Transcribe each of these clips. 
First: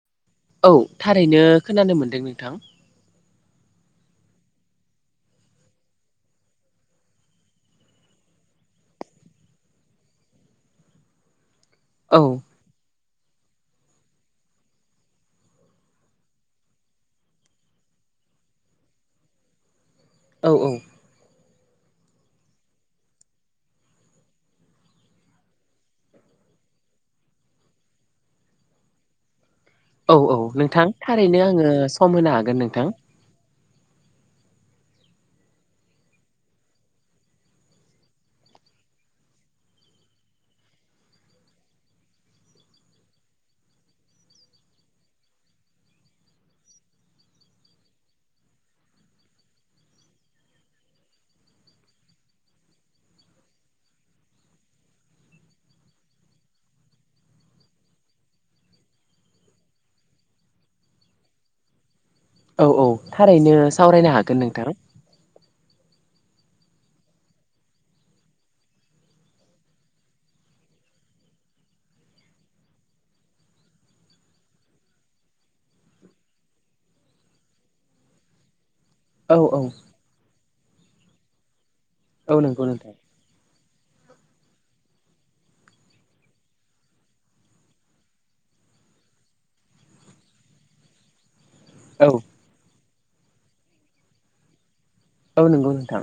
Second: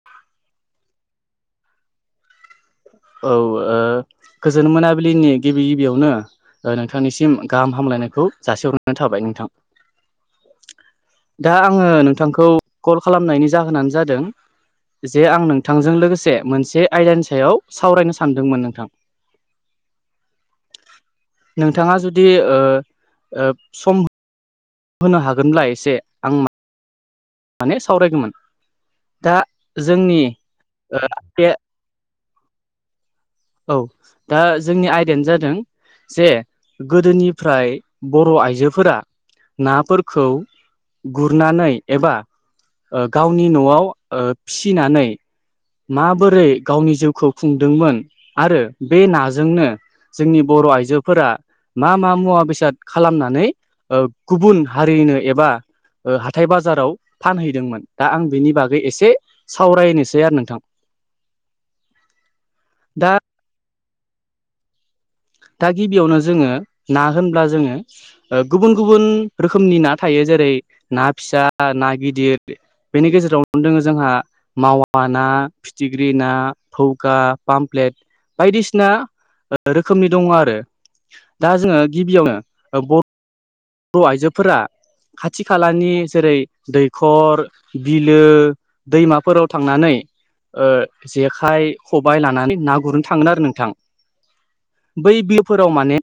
[inaudible] औ थारैनो खोनानो मोनदों नोंथां। औ ओ गोजोन मोनाबिलिनि गिबि गिबियावनो। नोंथांनिसिम गाहाम हामलायनायखौ जासिहरनाय थाबाय नोंथां। [inaudible] दा आङो औ नोंथांखौ कल खालामनायनि जाहोनानो जादों जे आं नोंथांजों लोगोसे मोनसे आइलड सायाव सावरायनो सानदोंमोन नोंथां। औ औ। नोंथाङा जुदि ओ ओ सम। होनो हागोनब्ला एसे। आं माने सावरायगौमोन दा औ जोंनि औ नोंथां ओ थारैनो बे आङो सम होनो हागोन नोंथां। औ दा जोंनि आयदायानो जादों। जे गोदोनिफ्राय बर' आइजोफोरा नाफोरखौ। गुरनानै एबा गावनि न'आव फिसिनानै माबोरै गावनि जिउखौ खुंदोंमोन आरो बे नाजोंनो जोंनि बर' आइजोफोरा मा मा मुवा बेसाद खालामनानै गुबुन हारिनो एबा। हाथाय बाजाराव फानहैदोंमोन दा आं बिनि बागै एसे सावरायनोसै आरो नोंथां। औ औ दा थारैनो सावरायनो हागोन नोंथां। दा गिबियावनो जोङो ना होनब्ला जोङो ओ गुबुन गुबुन रोखोमनि ना थायो जेरै ना फिसा ना गिदिर। बेनि गेजेराव दङो जोंहा। मावा ना फिथिख्रि ना थौखा पामफ्लेट बायदिसिना औ औ रोखोमनि दङ आरो दा जोङो गिबियावनो औ नंगौ नोंथां बर' आइजोफोरा खाथि खालानि जेरै दैखर बिलो। दैमाफोराव थांनानै जेखाइ औ खबायाइ लानानै ना गुरनो थाङोन आरो नोंथां बै औ नंगौ बिलफोराव माने। नोंथां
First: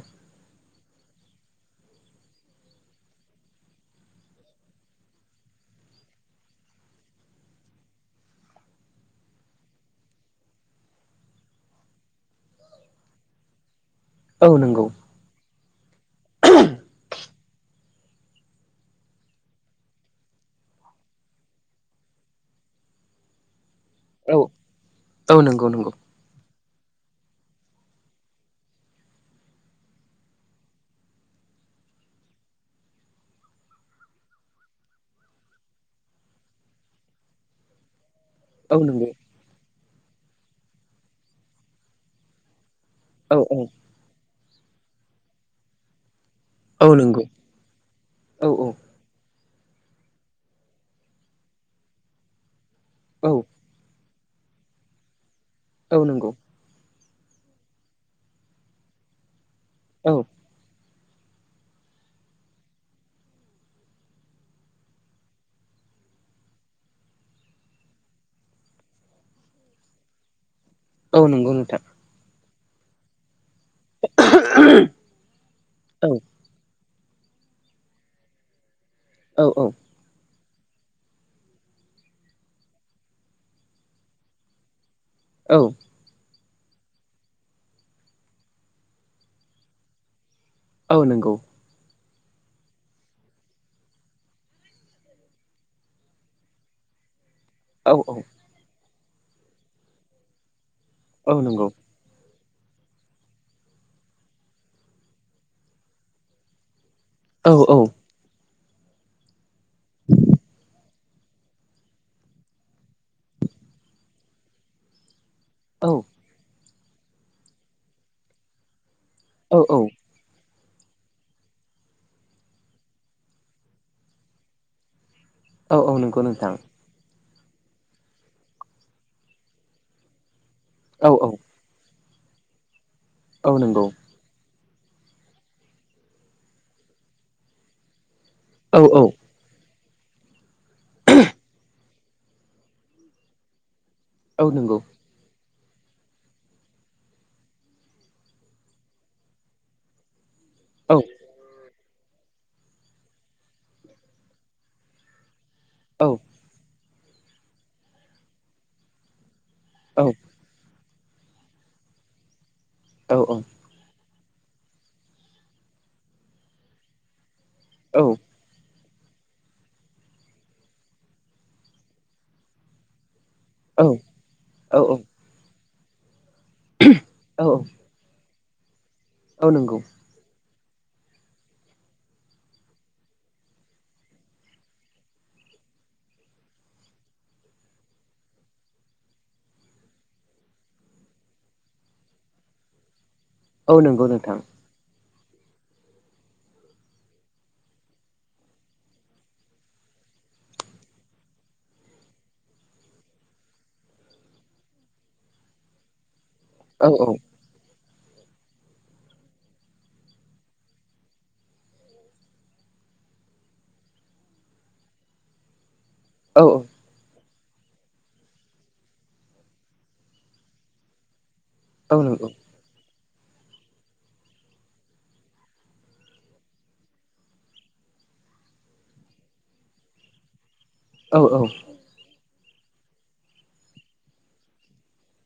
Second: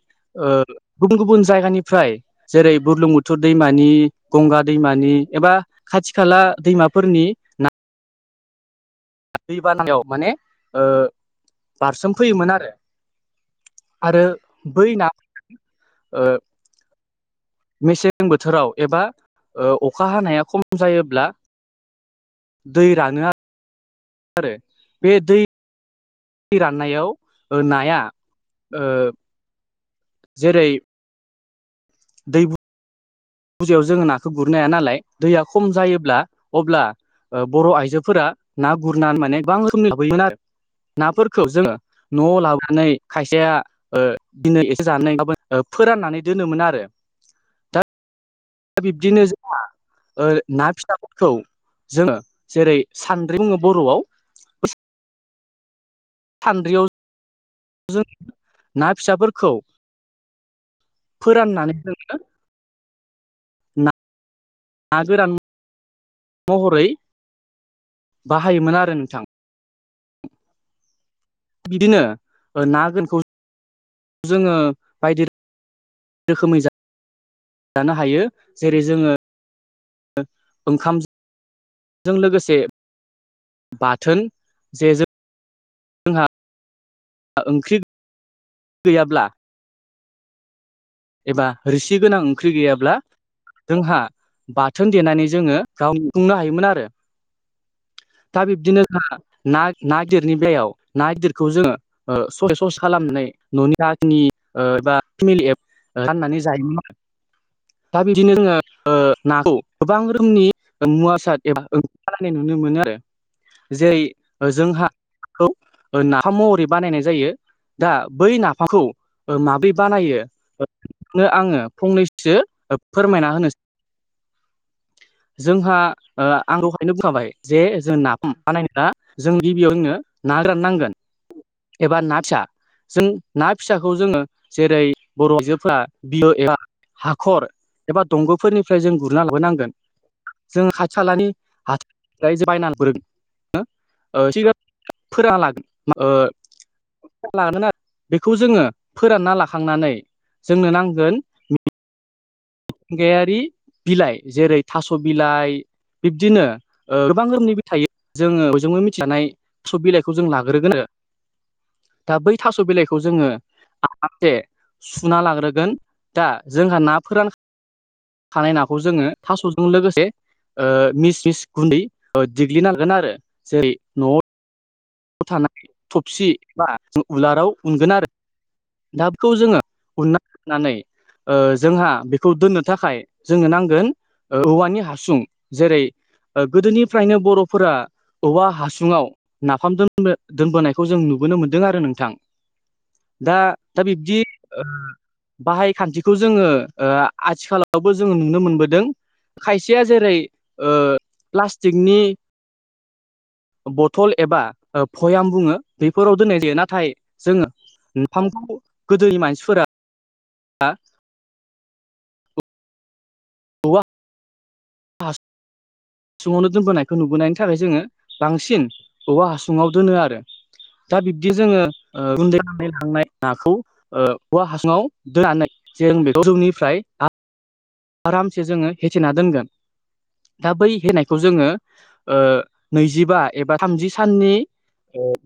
गुबुन गुबुन जायगानिफ्राय जेरै बुरलुं बुथुर दैमानि गंगा दैमानि एबा खाथि खाला दैमाफोरनि। दै बानाव माने बारसोम फैयोमोन आरो। आरो औ नंगौ बै ना। [inaudible] मेसें बोथोराव एबा अखा हानाया खम जायोब्ला दै राङो आरो औ बे औ दै नंगौ नंगौ। राननायाव नाया ओ जेरै दै फुजायाव जोङो नाखौ गुरनाया नालाय दैया खम जायोब्ला अब्ला बर' आइजोफोरा। ना औ नंगौ गुरनानै माने गोबां रोखोमनि लाबोयोमोन आरो नाफोरखौ जोङो न'आव लाबोनानै। औ खायसेया औ बिनो एसे जानानैबाबो फोराननानै दोनोमोन आरो। औ औ। बिदिनो ज ना फिथफोरखौ जोङो जेरै औ सानद बुङो बर'आव बे औ नंगौ। सान्द्रियाव जों ना फिसाफोरखौ। औ। फोराननानै जोङो। ना गोरान महरै बाहायोमोन आरो नोंथां औ नंगौ नोंथां बिदिनो ना गोनखौ जोङो बायदि औ रोखोमै जा जानो हायो जेरै जोङो औ औ ओंखाम जों लोगोसे बाथोन जे जों औ ओंख्रि गैयाब्ला औ नंगौ एबा रोसि गोनां ओंख्रि गैयाब्ला जोंहा बाथोन देनानै जोङो गाव [unintelligible] नो हायोमोन आरो औ औ दा बिब्दिनो जोंहा ना ना गिदिरनि बेलायाव ना औ गिदिरखौ नंगौ जोङो स सस खालामनानै न'नि रनि एबा फेमिलि फाननानै जायोमोन आरो औ औ दा बिदिनो जोङो नाखौ गोबां रोखोमनि मुवा बेसाद एबा ओंखालायनाय नुनो मोनो आरो जेरै जोंहा खौ नाफाम महरै बानायनाय जायो दा बै नाफामखौ औ माब्रै बानायो नो आङो फंनैसो फोरमायना होनो जोंहा औ नंगौ नोंथां आं र बुंजोबखाबाय जे जों नाफाम बानाया जों गिबियाव जोंनो ना गोरान नांगोन औ औ एबा ना फिसा जों ना औ नंगौ फिसाखौ जोङो जेरै बर'जो फोरा बि एबा हाखर एबा औ दंग'फोरनिफ्राय जों औ गुरना लाबोनांगोन जों औ [unintelligible] नंगौ फोरानना लागोन लागोन बेखौ जोङो फोरानना लाखांनानै जोंनो औ नांगोन मिथिंगायारि बिलाइ जेरै थास' बिलाइ औ बिब्दिनो गोबां रोखोमनि बिलाइ थायो जोङो बयजोंबो मिथिजानाय सब औ बिलाइखौ जों लागोन होग्रोगोन दा बै थास' बिलाइखौ जोङो औ से सुना लाग्रोगोन दा जोंहा ना फोरान औ थानाय नाखौ जोङो थास'जों लोगोसे मिस मिस गुन्दै देग्लिनांगोन आरो जेरै औ औ औ थानाय थबसि बा उलाराव औ उनगोन आरो नाखौ औ जोङो नंगौ उनना लानानै जोंहा बेखौ दोननो थाखाय जोंनो नांगोन औवानि हासुं जेरै गोदोनिफ्रायनो बर'फोरा औवा हासुङाव नाफामजों दोनबोनायखौ जों नुबोनो मोन्दों आरो नोंथां दा औ दा नंगौ बिब्दि नोंथां बाहाय खान्थिखौ जोङो आथिखालावबो जोङो नुनो मोनबोदों खायसेया जेरै प्लास्टिकनि बथल एबा भयाम बुङो बेफोराव दोननाय जायो औ नाथाय औ जोङो नाफामखौ गोदोनि मानसिफोरा औवा औ सङनो द [unintelligible] न नुबोनायनि थाखाय जोङो बांसिन औबवा हासुङाव दोनो आरो दा बिब्दि जोङो औ नंगौ गुन्दै गनाय लांनाय नाखौ औवा हासुङाव दोननानै जों बेखौ जौनिफ्राय आरामसे जोङो होेथेना दोनगोन दा बै औ होनायखौ औ जोङो नैजिबा एबा थामजि साननि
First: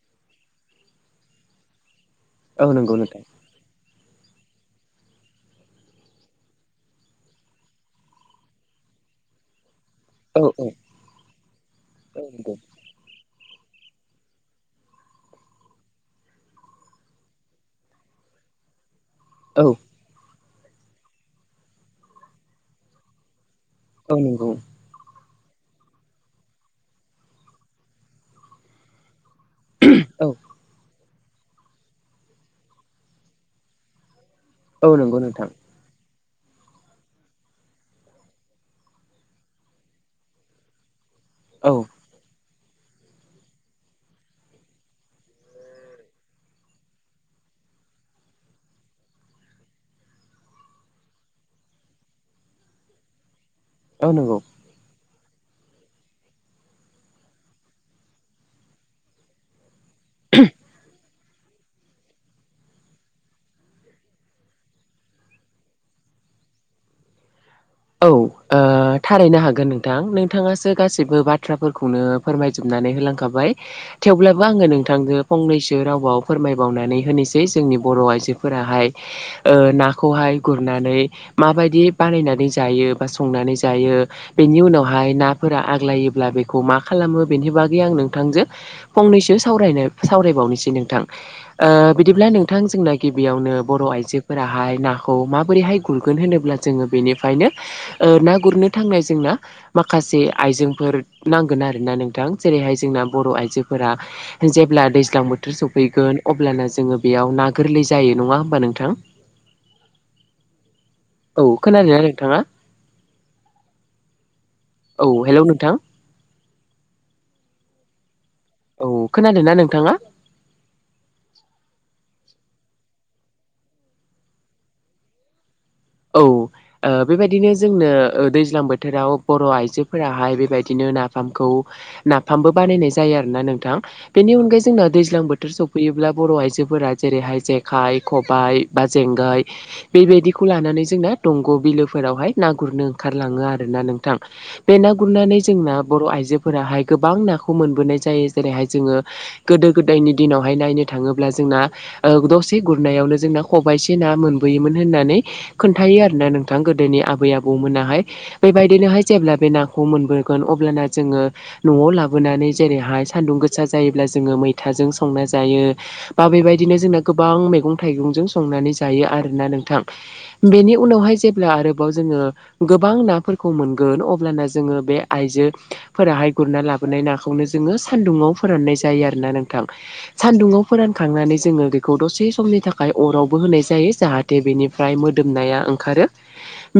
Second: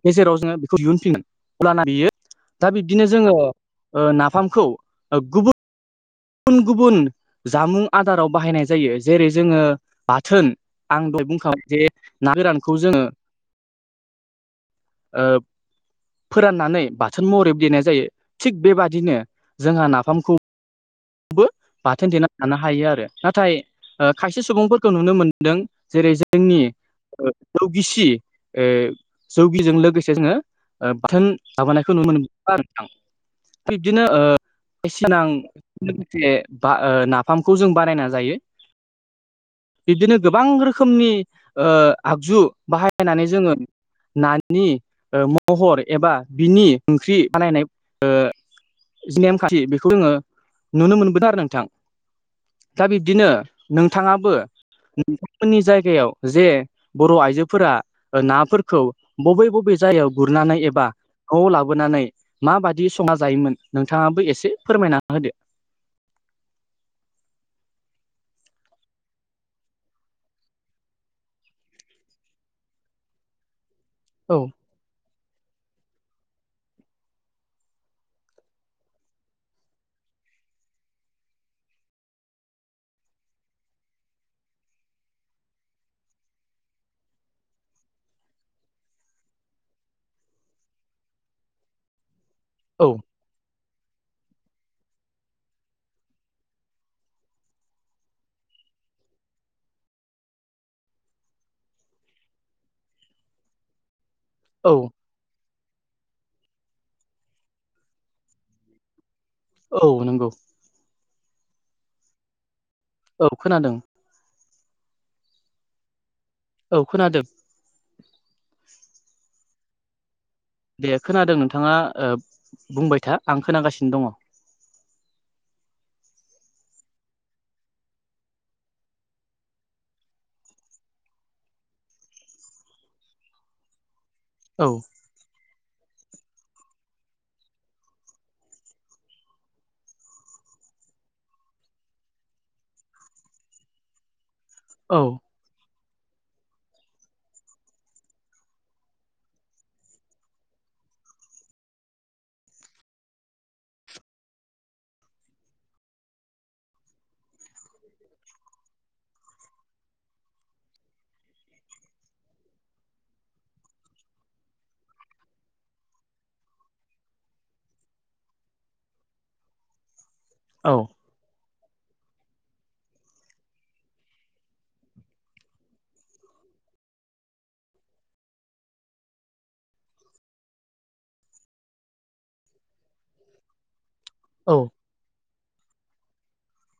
गेजेराव जोङो बेखौ दिहुनफिनगोन अब्लाना बियो औ दा नंगौ बिब्दिनो नोंथां जोङो नाफामखौ गुबुन गुबुन गुबुन जामुं आदाराव बाहायनाय जायो जेरै जोङो औ बाथोन आं दहाय बुंखाबाय जे औ ना नंगौ गोरानखौ जोङो ओ फोराननानै बाथोन महरै देनाय जायो थिग बेबादिनो औ जोंहा नाफाम बाथोन देना लानो हायो आरो नाथाय औ खायसे नंगौ सुबुंफोरखौ खौ नुनो मोनदों जेरै जोंनि जौगिसि जौगिजों लोगोसे औ जोङो बाथोन माबानायखौ नुनो मोनबो आरो आं बिब्दिनो औ नंगौ बायसिना नोंथां लोगोसे बा नाफामखौ जों बानायना जायो। बिबदिनो गोबां रोखोमनि औ आगजु बाहायनानै जोङो नानि महर एबा बिनि ओंख्रि बानायनाय जि नेमखान्थि बेखौ जोङो नुनो मोनबोदों आरो नोंथां दा बिब्दिनो औ नोंथाङाबो नंगौ औ नोंथांमोननि जायगायाव जे बर' आइजोफोरा नाफोरखौ बबे बबे जायगायाव गुरनानै एबा खौ लाबोनानै माबाददि संना जायोमोन नोंथाङाबो एसे फोरमायना होदो औ थारैनो हागोन नोंथां नोंथाङासो गासैबो बाथ्राफोरखौनो फोरमायजोबनानै होलांखाबाय औ थेवब्लाबो आङो नोंथांजों फंनैसो रावाव फोरमायबावनानै होनोसै जोंनि बर' आइजोफोराहाय नाखौहाय गुरनानै माबायदि बानायनानै जायो बा संनानै जायो। बेनि उनावहाय नाफोरा आग्लायोब्ला बेखौ मा खालामो बेनि बागै आं नोंथांजों फंनैसो सावरायनो सावरायबावनोसै नोंथां बिदिब्ला नों मोंथां औ जोंना गिबियावनो बर' आइजोफोराहाय नाखौ माबोरैहाय गुरगोन होनोब्ला जोङो बेनि ओंखायनो ना गुरनो थांनाय जोंना माखासे आइजेंफोर नांगोन आरोना नोंथां जेरैहाय जोंना बर' आइजोफोरा औ जेब्ला दैज्लां बोथोर सफैगोन अब्लाना जोङो बेयाव ना गोरलै जायो नङा होमबा नोंथां? औ नंगौ। औ खोनादोंना नोंथाङा। औ खोनादों। औ हेल' नोंथां। औ खोनादों। औ खोनादोंना नोंथाङा? दे खोनादों नोंथाङा बुंबाय था आं खोनागासिनो दङ। औ। बेबायदिनो जोंनो दैज्लां बोथोराव बर' आइजोफोराहाय बेबायदिनो नाफामखौ नाफामबो बानायनाय जायो आरोना नोंथां बेनि अनगायै जोंना दैज्लां बोथोर सफ फैयोब्ला बर' आइजोफोरा जेरैहाय जेखाइ खबाइ बा जेंगाइ बेबायदिखौ लानानै जोंना दंग' बिलोफोरावहाय ना गुरनो ओंखारलाङो आरोोना नोंथां बे ना औ गुरनानै जोंना बर' आइजोफोराहाय गोबां नाखौ मोनबोनाय जायो जेरैहाय जोङो गोदो गोदायनि दिनावहाय नायनो थाङोब्ला जोंना दसे गुरनायावनो जोंना खबाइसे ना मोनबोयोमोन होननानै खोन्थायो आर ना नोंथां गोदोनि आबै आबौमोनाहाय। बेबायदिनोहाय जेब्ला बे नाखौ मोनबोगोन अब्लाना जोङो। न'आव लाबोनानै जेरैहाय सान्दुं गोसा जायोब्ला जोङो मैथाजों संना जायो। बा बेबायदिनो जोंना गोबां मैगं थाइगंजों संनानै जायो आरोना नोंथां। बेनि उनावहाय जेब्ला आरोबाव जोङो। गोबां नाफोरखौ मोनगोन अब्लाना जोङो बे आइजोफोराहाय गुरना लाबो। गबोनाय नाखौनो जोङो सान्दुुङाव फोराननाय जायो आरोना नोंथां। सान्दुंङाव फोरानखांनानै जोङो बेखौ दसे समनि थाखाय अरावबो होनाय जायो जाहाथे। दे औ बेनिफ्राय मोदोमनाया ओंखारो।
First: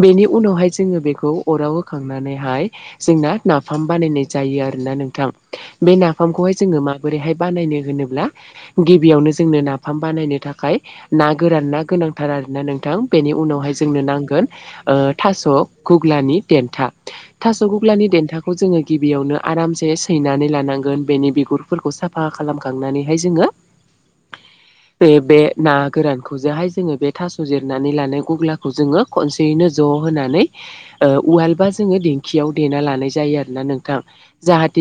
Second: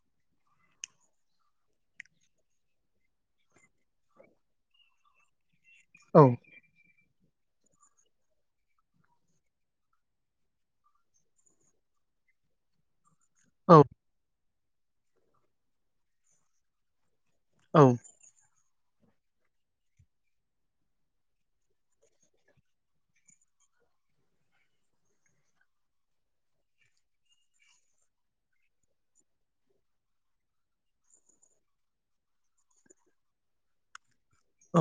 बेनि उनावहाय जोङो बेखौ अराव होखांनानैहाय जोंना नाफाम बानायनाय जायो आरोना नोंथां बे औ नाफामखौहाय। जोङो माबोरैहाय बानायनो होनोब्ला। गिबियावनो जोंनो नाफाम बानायनो थाखाय ना गोरान ना गोनांथार आरोना नोंथां। बेनि उनावहाय औ जोंनो नांगोन थास' गुग्लानि देन्था औ थास'गु्लानि दन्थाखौ खौ जोङो गिबियावनो आरामसे सैनानै लानांगोन बेनि बिगुरफोरखौ साफा खालामखांनानैहाय जोङो। बे ना गोरानखौजोंहाय जोङो बे थास' जिर नानै लानाय गग्लाखौ जोङो खनसेयैनो ज' होनानै। उवालबा जोङो दिेंखियाव देना लानाय जायो आरो ना नोंथां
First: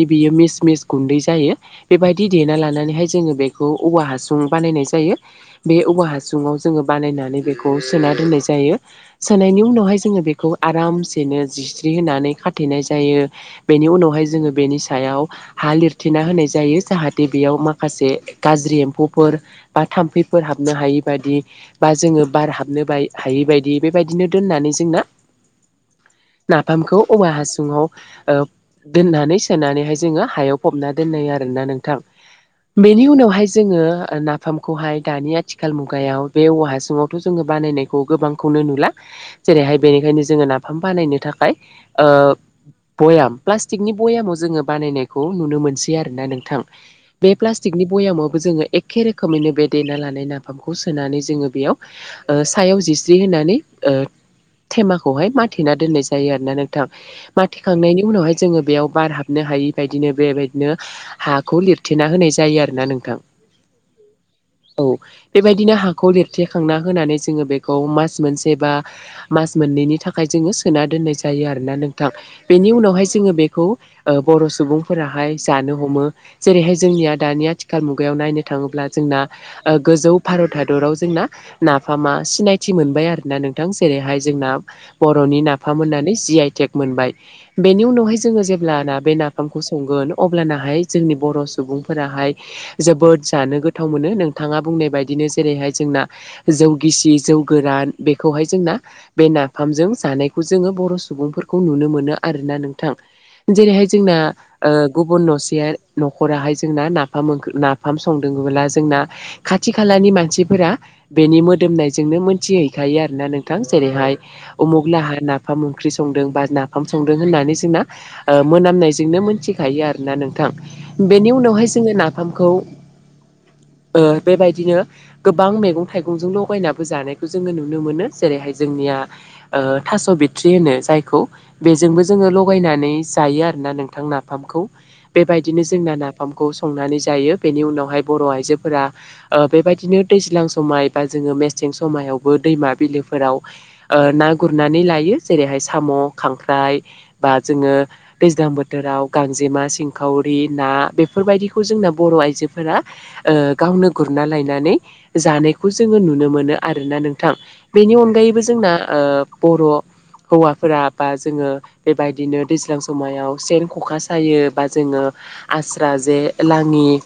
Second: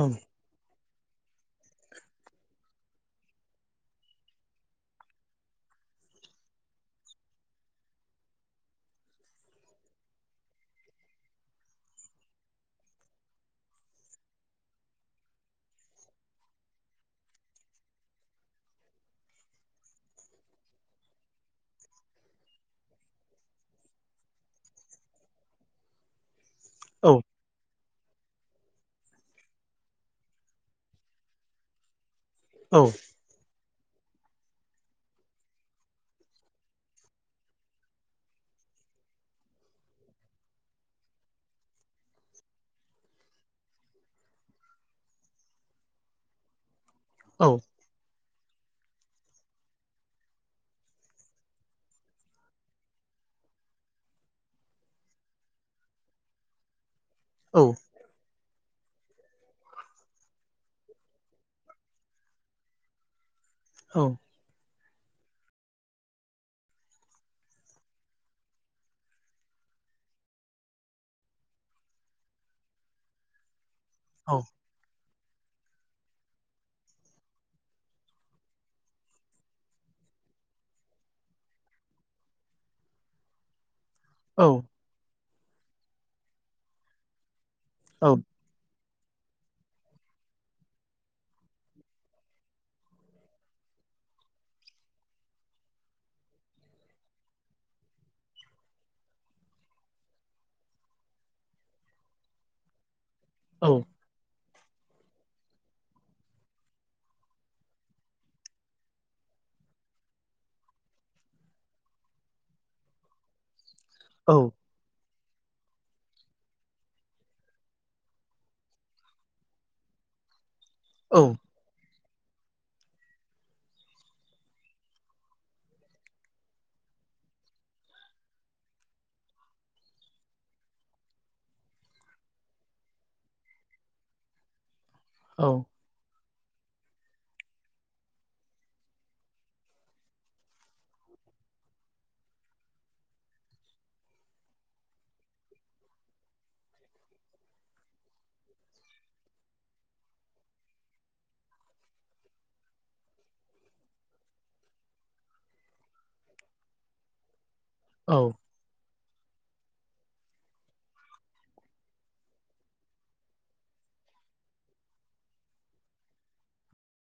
औ बियो मिस मिस गुन्दै जायो बेबायदि देना लानानैहाय जोङो बेखौ औवा हासुं बानायनाय जायो। बे औवा हासुङाव जोङो बानायनानै बेखौ सोना दोननाय जायो। सोनायनि उनावहाय जोङो बेखौ आरामसेनो जिस्रि होनानै खाथेनाय जायो। बेनि उनावहाय जोङो बेनि सायाव हा लिरथिना होनाय जायो जाहाथे बेयाव माखासे गाज्रि एम्फौफोर बा थाम्फैफोर हाबनो हायि बादि बा जोङो। बार हाबनो ब हायि बायदि बेबायदिनो दोननानै जोंना‌। नाफामखौ औवा हासुङाव। दोननानै सोनानैहाय जोङो हायाव फबना दोननाय आरोना नोंथां। औ बेनि उनावहाय जोङो नाफामखौहाय दानि आथिखाल मुगायाव बे औवा हासुङाव। थ' जोङो बानायनायखौ गोबांखौनो नुला जेरैहाय बेनिखायनो जोङो नाफाम बानायनो थाखाय। भयाम प्लास्टिकनि भयामाव जोङो बानायनायखौ नुनो मोनसै आरोोना नोंथां। बे औ प्लास्टिकनि भयामावबो जोङो एखे रोखोमैनो बे देना लानाय नाफामखौ सोनानै जोङो बेयाव। सायाव जिस्रि होनानै। थेमाखौहाय माथेना दोननाय जायो आरोोना नोंथां मथिेखांनायनि। उनावहाय जोङो बेयाव बार हाबनो हायि बदिनो बेबायदिनो हाखौ लिरथेना होनाय जायो आरोोना नोंथां। औ। औ बेबायदिनो हाखौ लेरथेखांना होनानै जोङो बेखौ मास मोनसे बा मास मोननैनि थाखाय जोङो सोना दोननाय जायो आरोना नोंथां बेनि उनावहाय जोङो बेखौ। बर' सुबुं फोराहाय जानो हमो जेरैहाय जोंनिया दानि आथिखाल मुगायाव नायनो थाङोब्ला जोंना गोजौ भारत हादराव जोंना। नाफामा सिनायथि मोनबाय आरोोना नोंथां जेरैहाय जोंना बर'नि नाफाम मोननानै जि आइटेक मोनबाय बेनि उनावहाय जोङो जेब्लाना बे ना ओंखामखौ संगोन अब्लानाहाय जोंनि बर' सुबुंफोराहाय जोबोद जानो गोथाव मोनो नोंथाङा बुंनाय बायदिनो जेरैहाय जोंना जौ गिसि जौ गोरान बेखौहाय जोंना। बे नाफामजों जानायखौ जोङो बर' सुबुंफोरखौ नुनो मोनो आरोना नोंथां। जेरैहाय जोंना गुबुन न'से न'खराहाय जोंना नाफाम ओख्रै नाफाम संदोंबोब्ला जोंना खाथि खालानि मानसिफोरा बेनि मोदोमनायजोंनो मोनथिहैखायो आरोना नोंथां जेरैहाय औ उमुख लाहहा नाफाम ओंख्रि संदों बा नाफाम संदों होननानै जोंना मोनामनायजोंनो मोनथिखायो आरोना नोंथां बेनि उनावहाय जोङो नाफामखौ बेबायदिनो गोबां मैगं थाइगंजों लगायनाबो जानायखौ जोङो नुनो मोनो जेरैहाय जोंनिया थास' बिथट्रि होनो जायखौ बेजोंबो जोङो लगायनानै जायो आरोना नोंथां नाफामखौ औ बेबायदिनो जोंना नाफाम नाफामखौ संनानै जायो बेनि उनावहाय बर आइजोफोरा ओ बेबायदिनो दैज्लां समाव समाय बा जोङो मेसें समायावबो दैमा बिलोफोराव ना गुरनानै लायो जेरैहाय साम' खांख्राइ बा जोङो दैज्लां बोथोराव गांजेमा सिंखावरि ना बेफोरबायदिखौ जोंना बर' आइजोफोरा गावनो गुरना लायनानै जानायखौ जोङो नुनो मोनो आरोना नोंथां बेनि औ अनगायैबो जोंना बर' हौवाफोरा बा जोङो बेबायदिनो दैज्लां समायाव सेन ख'खा सायो बा जोङो आस्रा जे लाङि